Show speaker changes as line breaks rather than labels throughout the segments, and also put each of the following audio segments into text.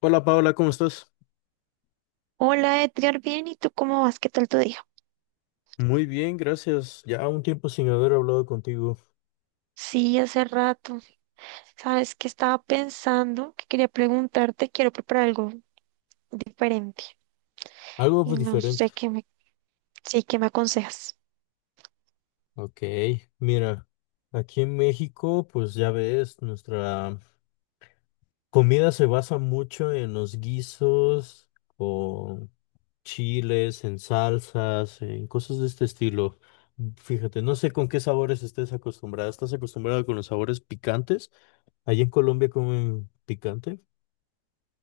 Hola Paola, ¿cómo estás?
Hola Edgar, bien, ¿y tú cómo vas? ¿Qué tal tu día?
Muy bien, gracias. Ya un tiempo sin haber hablado contigo.
Sí, hace rato. Sabes que estaba pensando que quería preguntarte, quiero preparar algo diferente
Algo
y
pues,
no
diferente.
sé qué me, sí, qué me aconsejas.
Ok, mira, aquí en México, pues ya ves, nuestra comida se basa mucho en los guisos, con chiles, en salsas, en cosas de este estilo. Fíjate, no sé con qué sabores estés acostumbrada. ¿Estás acostumbrada con los sabores picantes? ¿Allí en Colombia comen picante?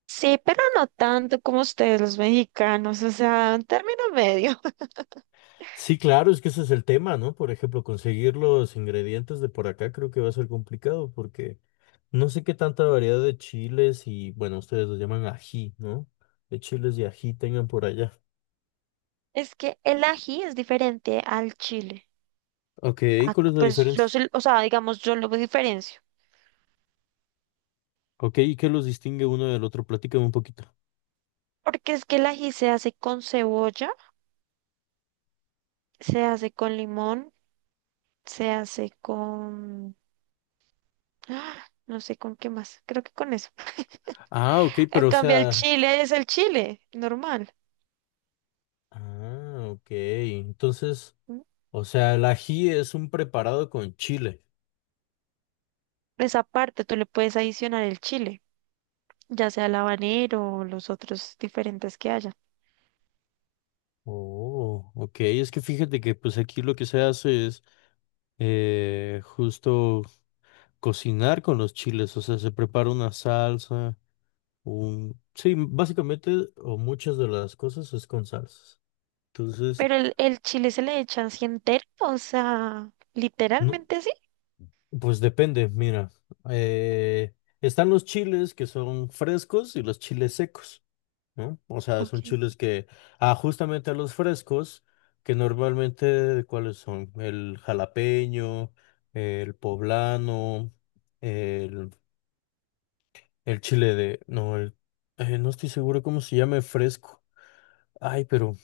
Sí, pero no tanto como ustedes los mexicanos, o sea, un término medio.
Sí, claro, es que ese es el tema, ¿no? Por ejemplo, conseguir los ingredientes de por acá creo que va a ser complicado porque no sé qué tanta variedad de chiles y, bueno, ustedes los llaman ají, ¿no? De chiles y ají tengan por allá.
Es que el ají es diferente al chile.
Ok, ¿y
Ah,
cuál es la
pues
diferencia?
yo, o sea, digamos, yo lo diferencio.
Ok, ¿y qué los distingue uno del otro? Platícame un poquito.
Porque es que el ají se hace con cebolla. Se hace con limón, se hace con... ¡Ah! No sé con qué más, creo que con eso.
Ah, ok,
A
pero o
cambio, el
sea...
chile es el chile, normal.
Ah, ok, entonces,
¿M?
o sea, el ají es un preparado con chile.
Esa parte tú le puedes adicionar el chile, ya sea el habanero o los otros diferentes que haya.
Oh, ok, es que fíjate que pues aquí lo que se hace es justo cocinar con los chiles, o sea, se prepara una salsa, un... Sí, básicamente, o muchas de las cosas es con salsas. Entonces,
Pero el chile se le echa así entero, o sea,
no,
literalmente así.
pues depende, mira, eh, están los chiles que son frescos y los chiles secos, ¿no? O sea, son
Okay.
chiles que, ah, justamente a los frescos, que normalmente, ¿cuáles son? El jalapeño, el poblano, el chile de, no, el, no estoy seguro cómo se llame fresco. Ay, pero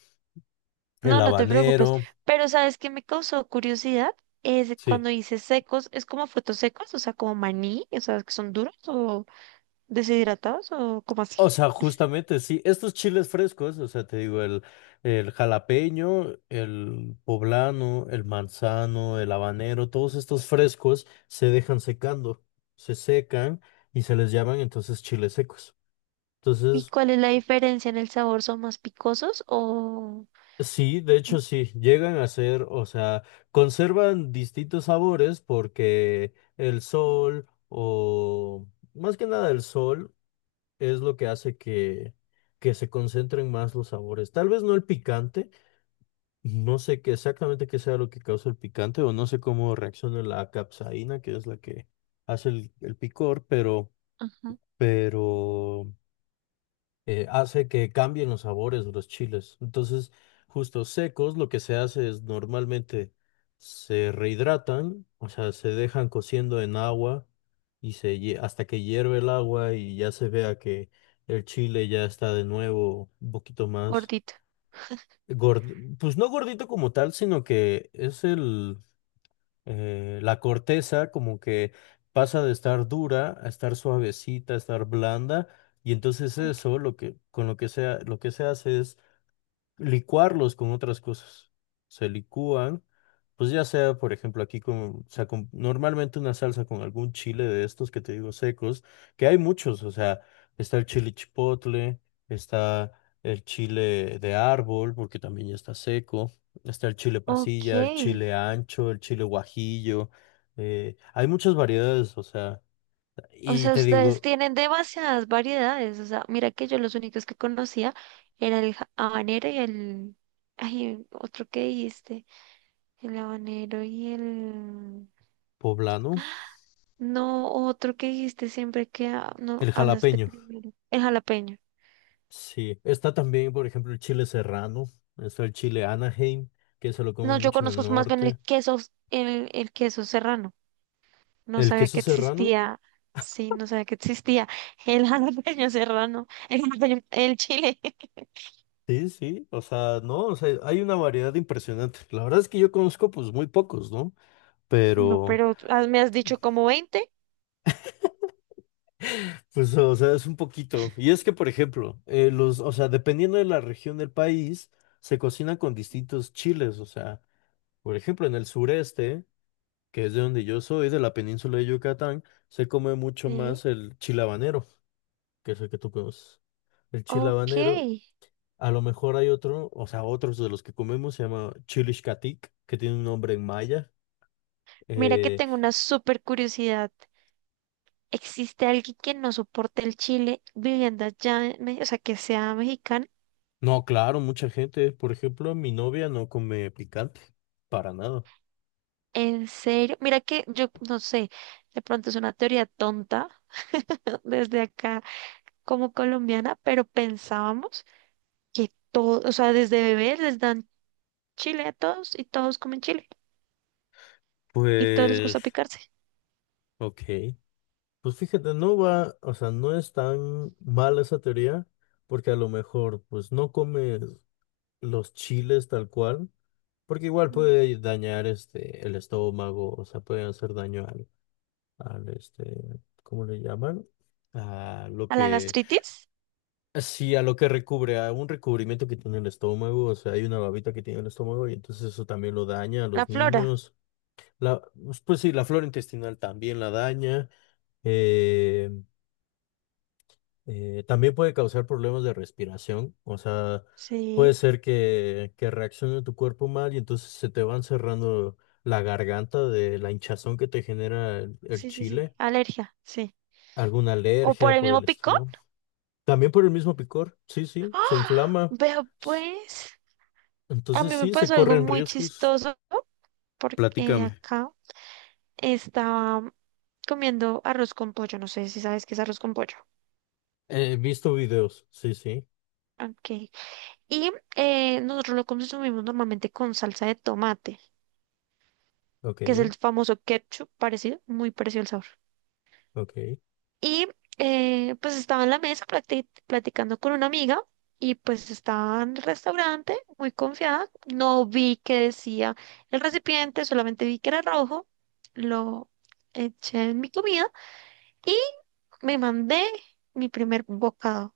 el
No, no te preocupes.
habanero,
Pero ¿sabes qué me causó curiosidad? Es
sí.
cuando dices secos, ¿es como frutos secos? O sea, como maní, o sea, que son duros o... ¿Deshidratados o cómo así?
O sea, justamente, sí, estos chiles frescos, o sea, te digo, el jalapeño, el poblano, el manzano, el habanero, todos estos frescos se dejan secando, se secan y se les llaman entonces chiles secos.
¿Y
Entonces,
cuál es la diferencia en el sabor? ¿Son más picosos o
sí, de hecho sí, llegan a ser, o sea, conservan distintos sabores porque el sol o más que nada el sol es lo que hace que se concentren más los sabores. Tal vez no el picante, no sé qué exactamente qué sea lo que causa el picante o no sé cómo reacciona la capsaína, que es la que hace el picor,
ajá,
pero hace que cambien los sabores de los chiles. Entonces, justo secos, lo que se hace es normalmente se rehidratan, o sea, se dejan cociendo en agua y hasta que hierve el agua y ya se vea que el chile ya está de nuevo un poquito más
gordito.
pues no gordito como tal, sino que es el la corteza como que pasa de estar dura a estar suavecita, a estar blanda, y entonces eso
Okay.
lo que con lo que sea, lo que se hace es licuarlos con otras cosas. Se licúan, pues ya sea, por ejemplo, aquí con, o sea, con- normalmente una salsa con algún chile de estos que te digo secos, que hay muchos, o sea, está el chile chipotle, está el chile de árbol, porque también ya está seco, está el chile
Ok.
pasilla, el chile ancho, el chile guajillo, hay muchas variedades, o sea,
O
y
sea,
te
ustedes
digo,
tienen demasiadas variedades. O sea, mira que yo los únicos que conocía era el habanero y el... Ay, otro que dijiste. El habanero y el...
poblano,
No, otro que dijiste siempre que no
el
hablas de
jalapeño.
primero. El jalapeño.
Sí, está también, por ejemplo, el chile serrano, está el chile Anaheim, que se lo
No,
comen
yo
mucho en el
conozco más bien el
norte.
queso, el queso serrano. No
El
sabía que
queso serrano,
existía. Sí, no sabía que existía. El jalapeño serrano. El jalapeño, el chile.
sí, sí, o sea, no, o sea, hay una variedad impresionante. La verdad es que yo conozco pues muy pocos, ¿no?
No,
Pero,
pero ah, me has dicho como 20.
pues, o sea, es un poquito. Y es que, por ejemplo, los, o sea, dependiendo de la región del país, se cocinan con distintos chiles, o sea, por ejemplo, en el sureste, que es de donde yo soy, de la península de Yucatán, se come mucho
Sí.
más el chile habanero, que es el que tú conoces. El chile
Ok.
habanero, a lo mejor hay otro, o sea, otros de los que comemos, se llama Xcatlic, que tiene un nombre en maya.
Mira que
Eh,
tengo una súper curiosidad. ¿Existe alguien que no soporte el chile viviendo allá, en o sea, que sea mexicano?
no, claro, mucha gente, por ejemplo, mi novia no come picante, para nada.
¿En serio? Mira que yo no sé, de pronto es una teoría tonta desde acá como colombiana, pero pensábamos que todo, o sea, desde bebés les dan chile a todos y todos comen chile y todos les gusta
Pues,
picarse.
ok. Pues fíjate, no va, o sea, no es tan mala esa teoría, porque a lo mejor, pues, no comes los chiles tal cual, porque igual
Mm.
puede dañar, este, el estómago, o sea, puede hacer daño a al este, ¿cómo le llaman? A lo
¿A la
que,
gastritis?
sí, a lo que recubre, a un recubrimiento que tiene el estómago, o sea, hay una babita que tiene el estómago y entonces eso también lo daña a
La
los
flora.
niños. La, pues sí, la flora intestinal también la daña. eh, también puede causar problemas de respiración, o sea, puede
Sí,
ser que reaccione tu cuerpo mal y entonces se te van cerrando la garganta de la hinchazón que te genera el
sí, sí, sí.
chile,
Alergia, sí.
alguna
¿O por
alergia
el
por
mismo
el
picón?
estilo. También por el mismo picor, sí, sí, se
¡Ah!
inflama.
Vea
S-
pues, a
Entonces
mí me
sí, se
pasó algo
corren
muy
riesgos.
chistoso porque
Platícame.
acá estaba comiendo arroz con pollo. No sé si sabes qué es arroz con pollo.
He visto videos, sí, sí,
Ok. Y nosotros lo consumimos normalmente con salsa de tomate,
ok,
que es el famoso ketchup parecido, muy parecido el sabor.
ok.
Y pues estaba en la mesa platicando con una amiga y pues estaba en el restaurante muy confiada. No vi que decía el recipiente, solamente vi que era rojo. Lo eché en mi comida y me mandé mi primer bocado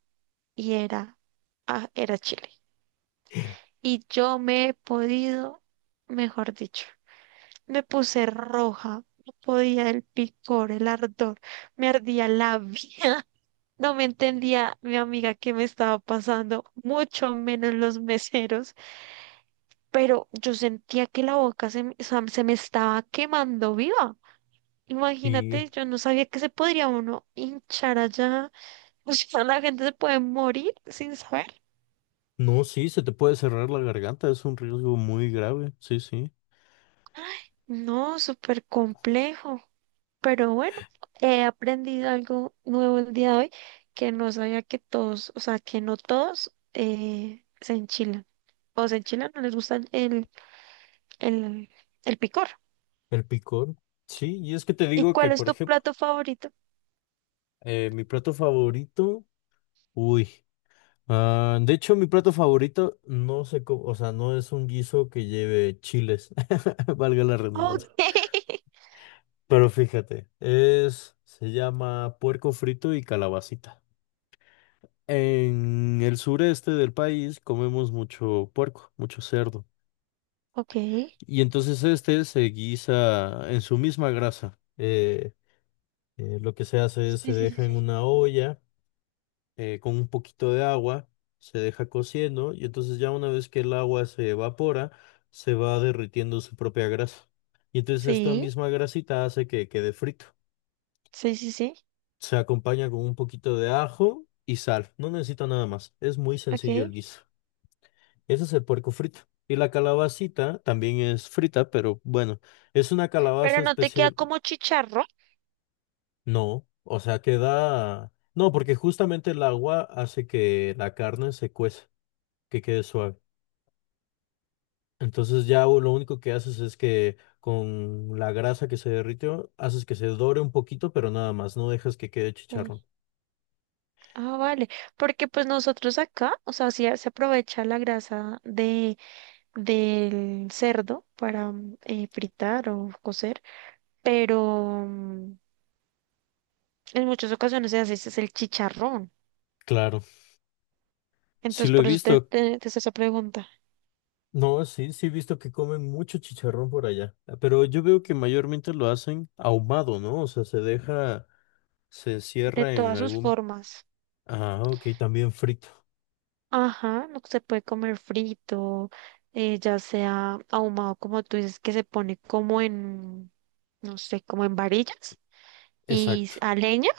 y era, ah, era chile. Y yo me he podido, mejor dicho, me puse roja. No podía el picor, el ardor, me ardía la vida. No me entendía mi amiga qué me estaba pasando, mucho menos los meseros, pero yo sentía que la boca o sea, se me estaba quemando viva.
Y
Imagínate, yo no sabía que se podría uno hinchar allá. O sea, la gente se puede morir sin saber.
no, sí, se te puede cerrar la garganta, es un riesgo muy grave, sí, sí.
No, súper complejo. Pero bueno, he aprendido algo nuevo el día de hoy que no sabía que todos, o sea, que no todos se enchilan. O se enchilan, no les gusta el, el picor.
El picor, sí, y es que te
¿Y
digo que,
cuál es
por
tu
ejemplo,
plato favorito?
mi plato favorito, uy, ah, de hecho, mi plato favorito no sé cómo, o sea, no es un guiso que lleve chiles, valga la redundancia.
Ok,
Pero fíjate, es, se llama puerco frito y calabacita. En el sureste del país comemos mucho puerco, mucho cerdo.
ok. Sí,
Y entonces este se guisa en su misma grasa. Lo que se hace es se
sí, sí,
deja en
sí.
una olla con un poquito de agua, se deja cociendo y entonces ya una vez que el agua se evapora, se va derritiendo su propia grasa. Y entonces esta
Sí,
misma grasita hace que quede frito.
sí, sí, sí.
Se acompaña con un poquito de ajo y sal. No necesita nada más. Es muy sencillo el
Ok.
guiso. Ese es el puerco frito. Y la calabacita también es frita, pero bueno, es una calabaza
Pero no te queda
especial.
como chicharro.
No, o sea, queda... No, porque justamente el agua hace que la carne se cueza, que quede suave. Entonces ya lo único que haces es que con la grasa que se derritió, haces que se dore un poquito, pero nada más, no dejas que quede chicharrón.
Sí. Ah, vale. Porque pues nosotros acá, o sea, sí se aprovecha la grasa de, del cerdo para fritar o cocer, pero en muchas ocasiones se hace es el chicharrón.
Claro, sí
Entonces,
lo he
por eso
visto.
te hice esa pregunta.
No, sí, sí he visto que comen mucho chicharrón por allá, ah, pero yo veo que mayormente lo hacen ahumado, ¿no? O sea, se deja, se
De
cierra en
todas sus
algún...
formas.
Ah, ok, también frito.
Ajá, no se puede comer frito, ya sea ahumado como tú dices, que se pone como en, no sé, como en varillas y
Exacto,
a leña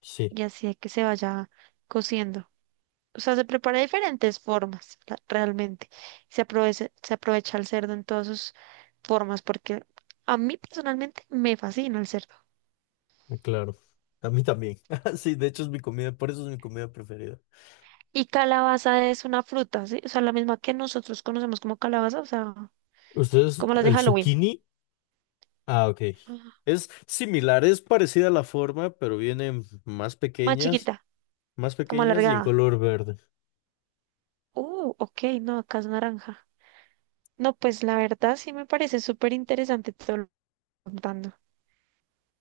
sí,
y así es que se vaya cociendo. O sea, se prepara de diferentes formas, realmente. Se aprovecha el cerdo en todas sus formas porque a mí personalmente me fascina el cerdo.
ah, claro. A mí también. Ah, sí, de hecho es mi comida, por eso es mi comida preferida.
Y calabaza es una fruta, ¿sí? O sea, la misma que nosotros conocemos como calabaza, o sea,
¿Ustedes,
como las de
el
Halloween,
zucchini? Ah, ok. Es similar, es parecida a la forma, pero vienen
más chiquita,
más
como
pequeñas y en
alargada.
color verde.
Ok, no, acá es naranja. No, pues la verdad sí me parece súper interesante todo lo que estás contando.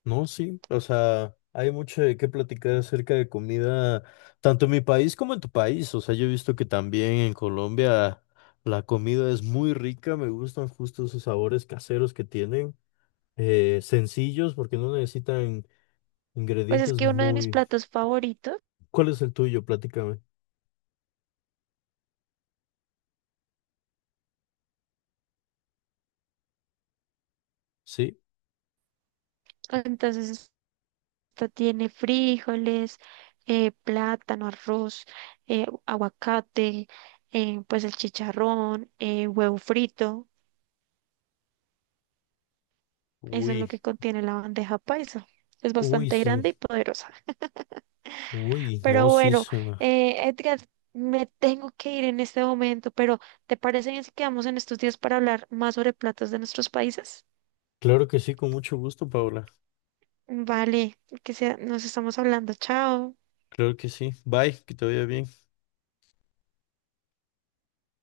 No, sí, o sea, hay mucho de qué platicar acerca de comida, tanto en mi país como en tu país. O sea, yo he visto que también en Colombia la comida es muy rica, me gustan justo esos sabores caseros que tienen, sencillos porque no necesitan
Pues es
ingredientes
que uno de mis
muy...
platos favoritos,
¿Cuál es el tuyo? Platícame. ¿Sí?
entonces esta tiene frijoles, plátano, arroz, aguacate, pues el chicharrón, huevo frito. Eso es lo
Uy,
que contiene la bandeja paisa. Es
uy,
bastante
sí,
grande y poderosa.
uy,
Pero
no, sí
bueno,
suena.
Edgar, me tengo que ir en este momento, pero ¿te parece bien si quedamos en estos días para hablar más sobre platos de nuestros países?
Claro que sí, con mucho gusto, Paula.
Vale, que sea, nos estamos hablando. Chao.
Claro que sí. Bye, que te vaya bien.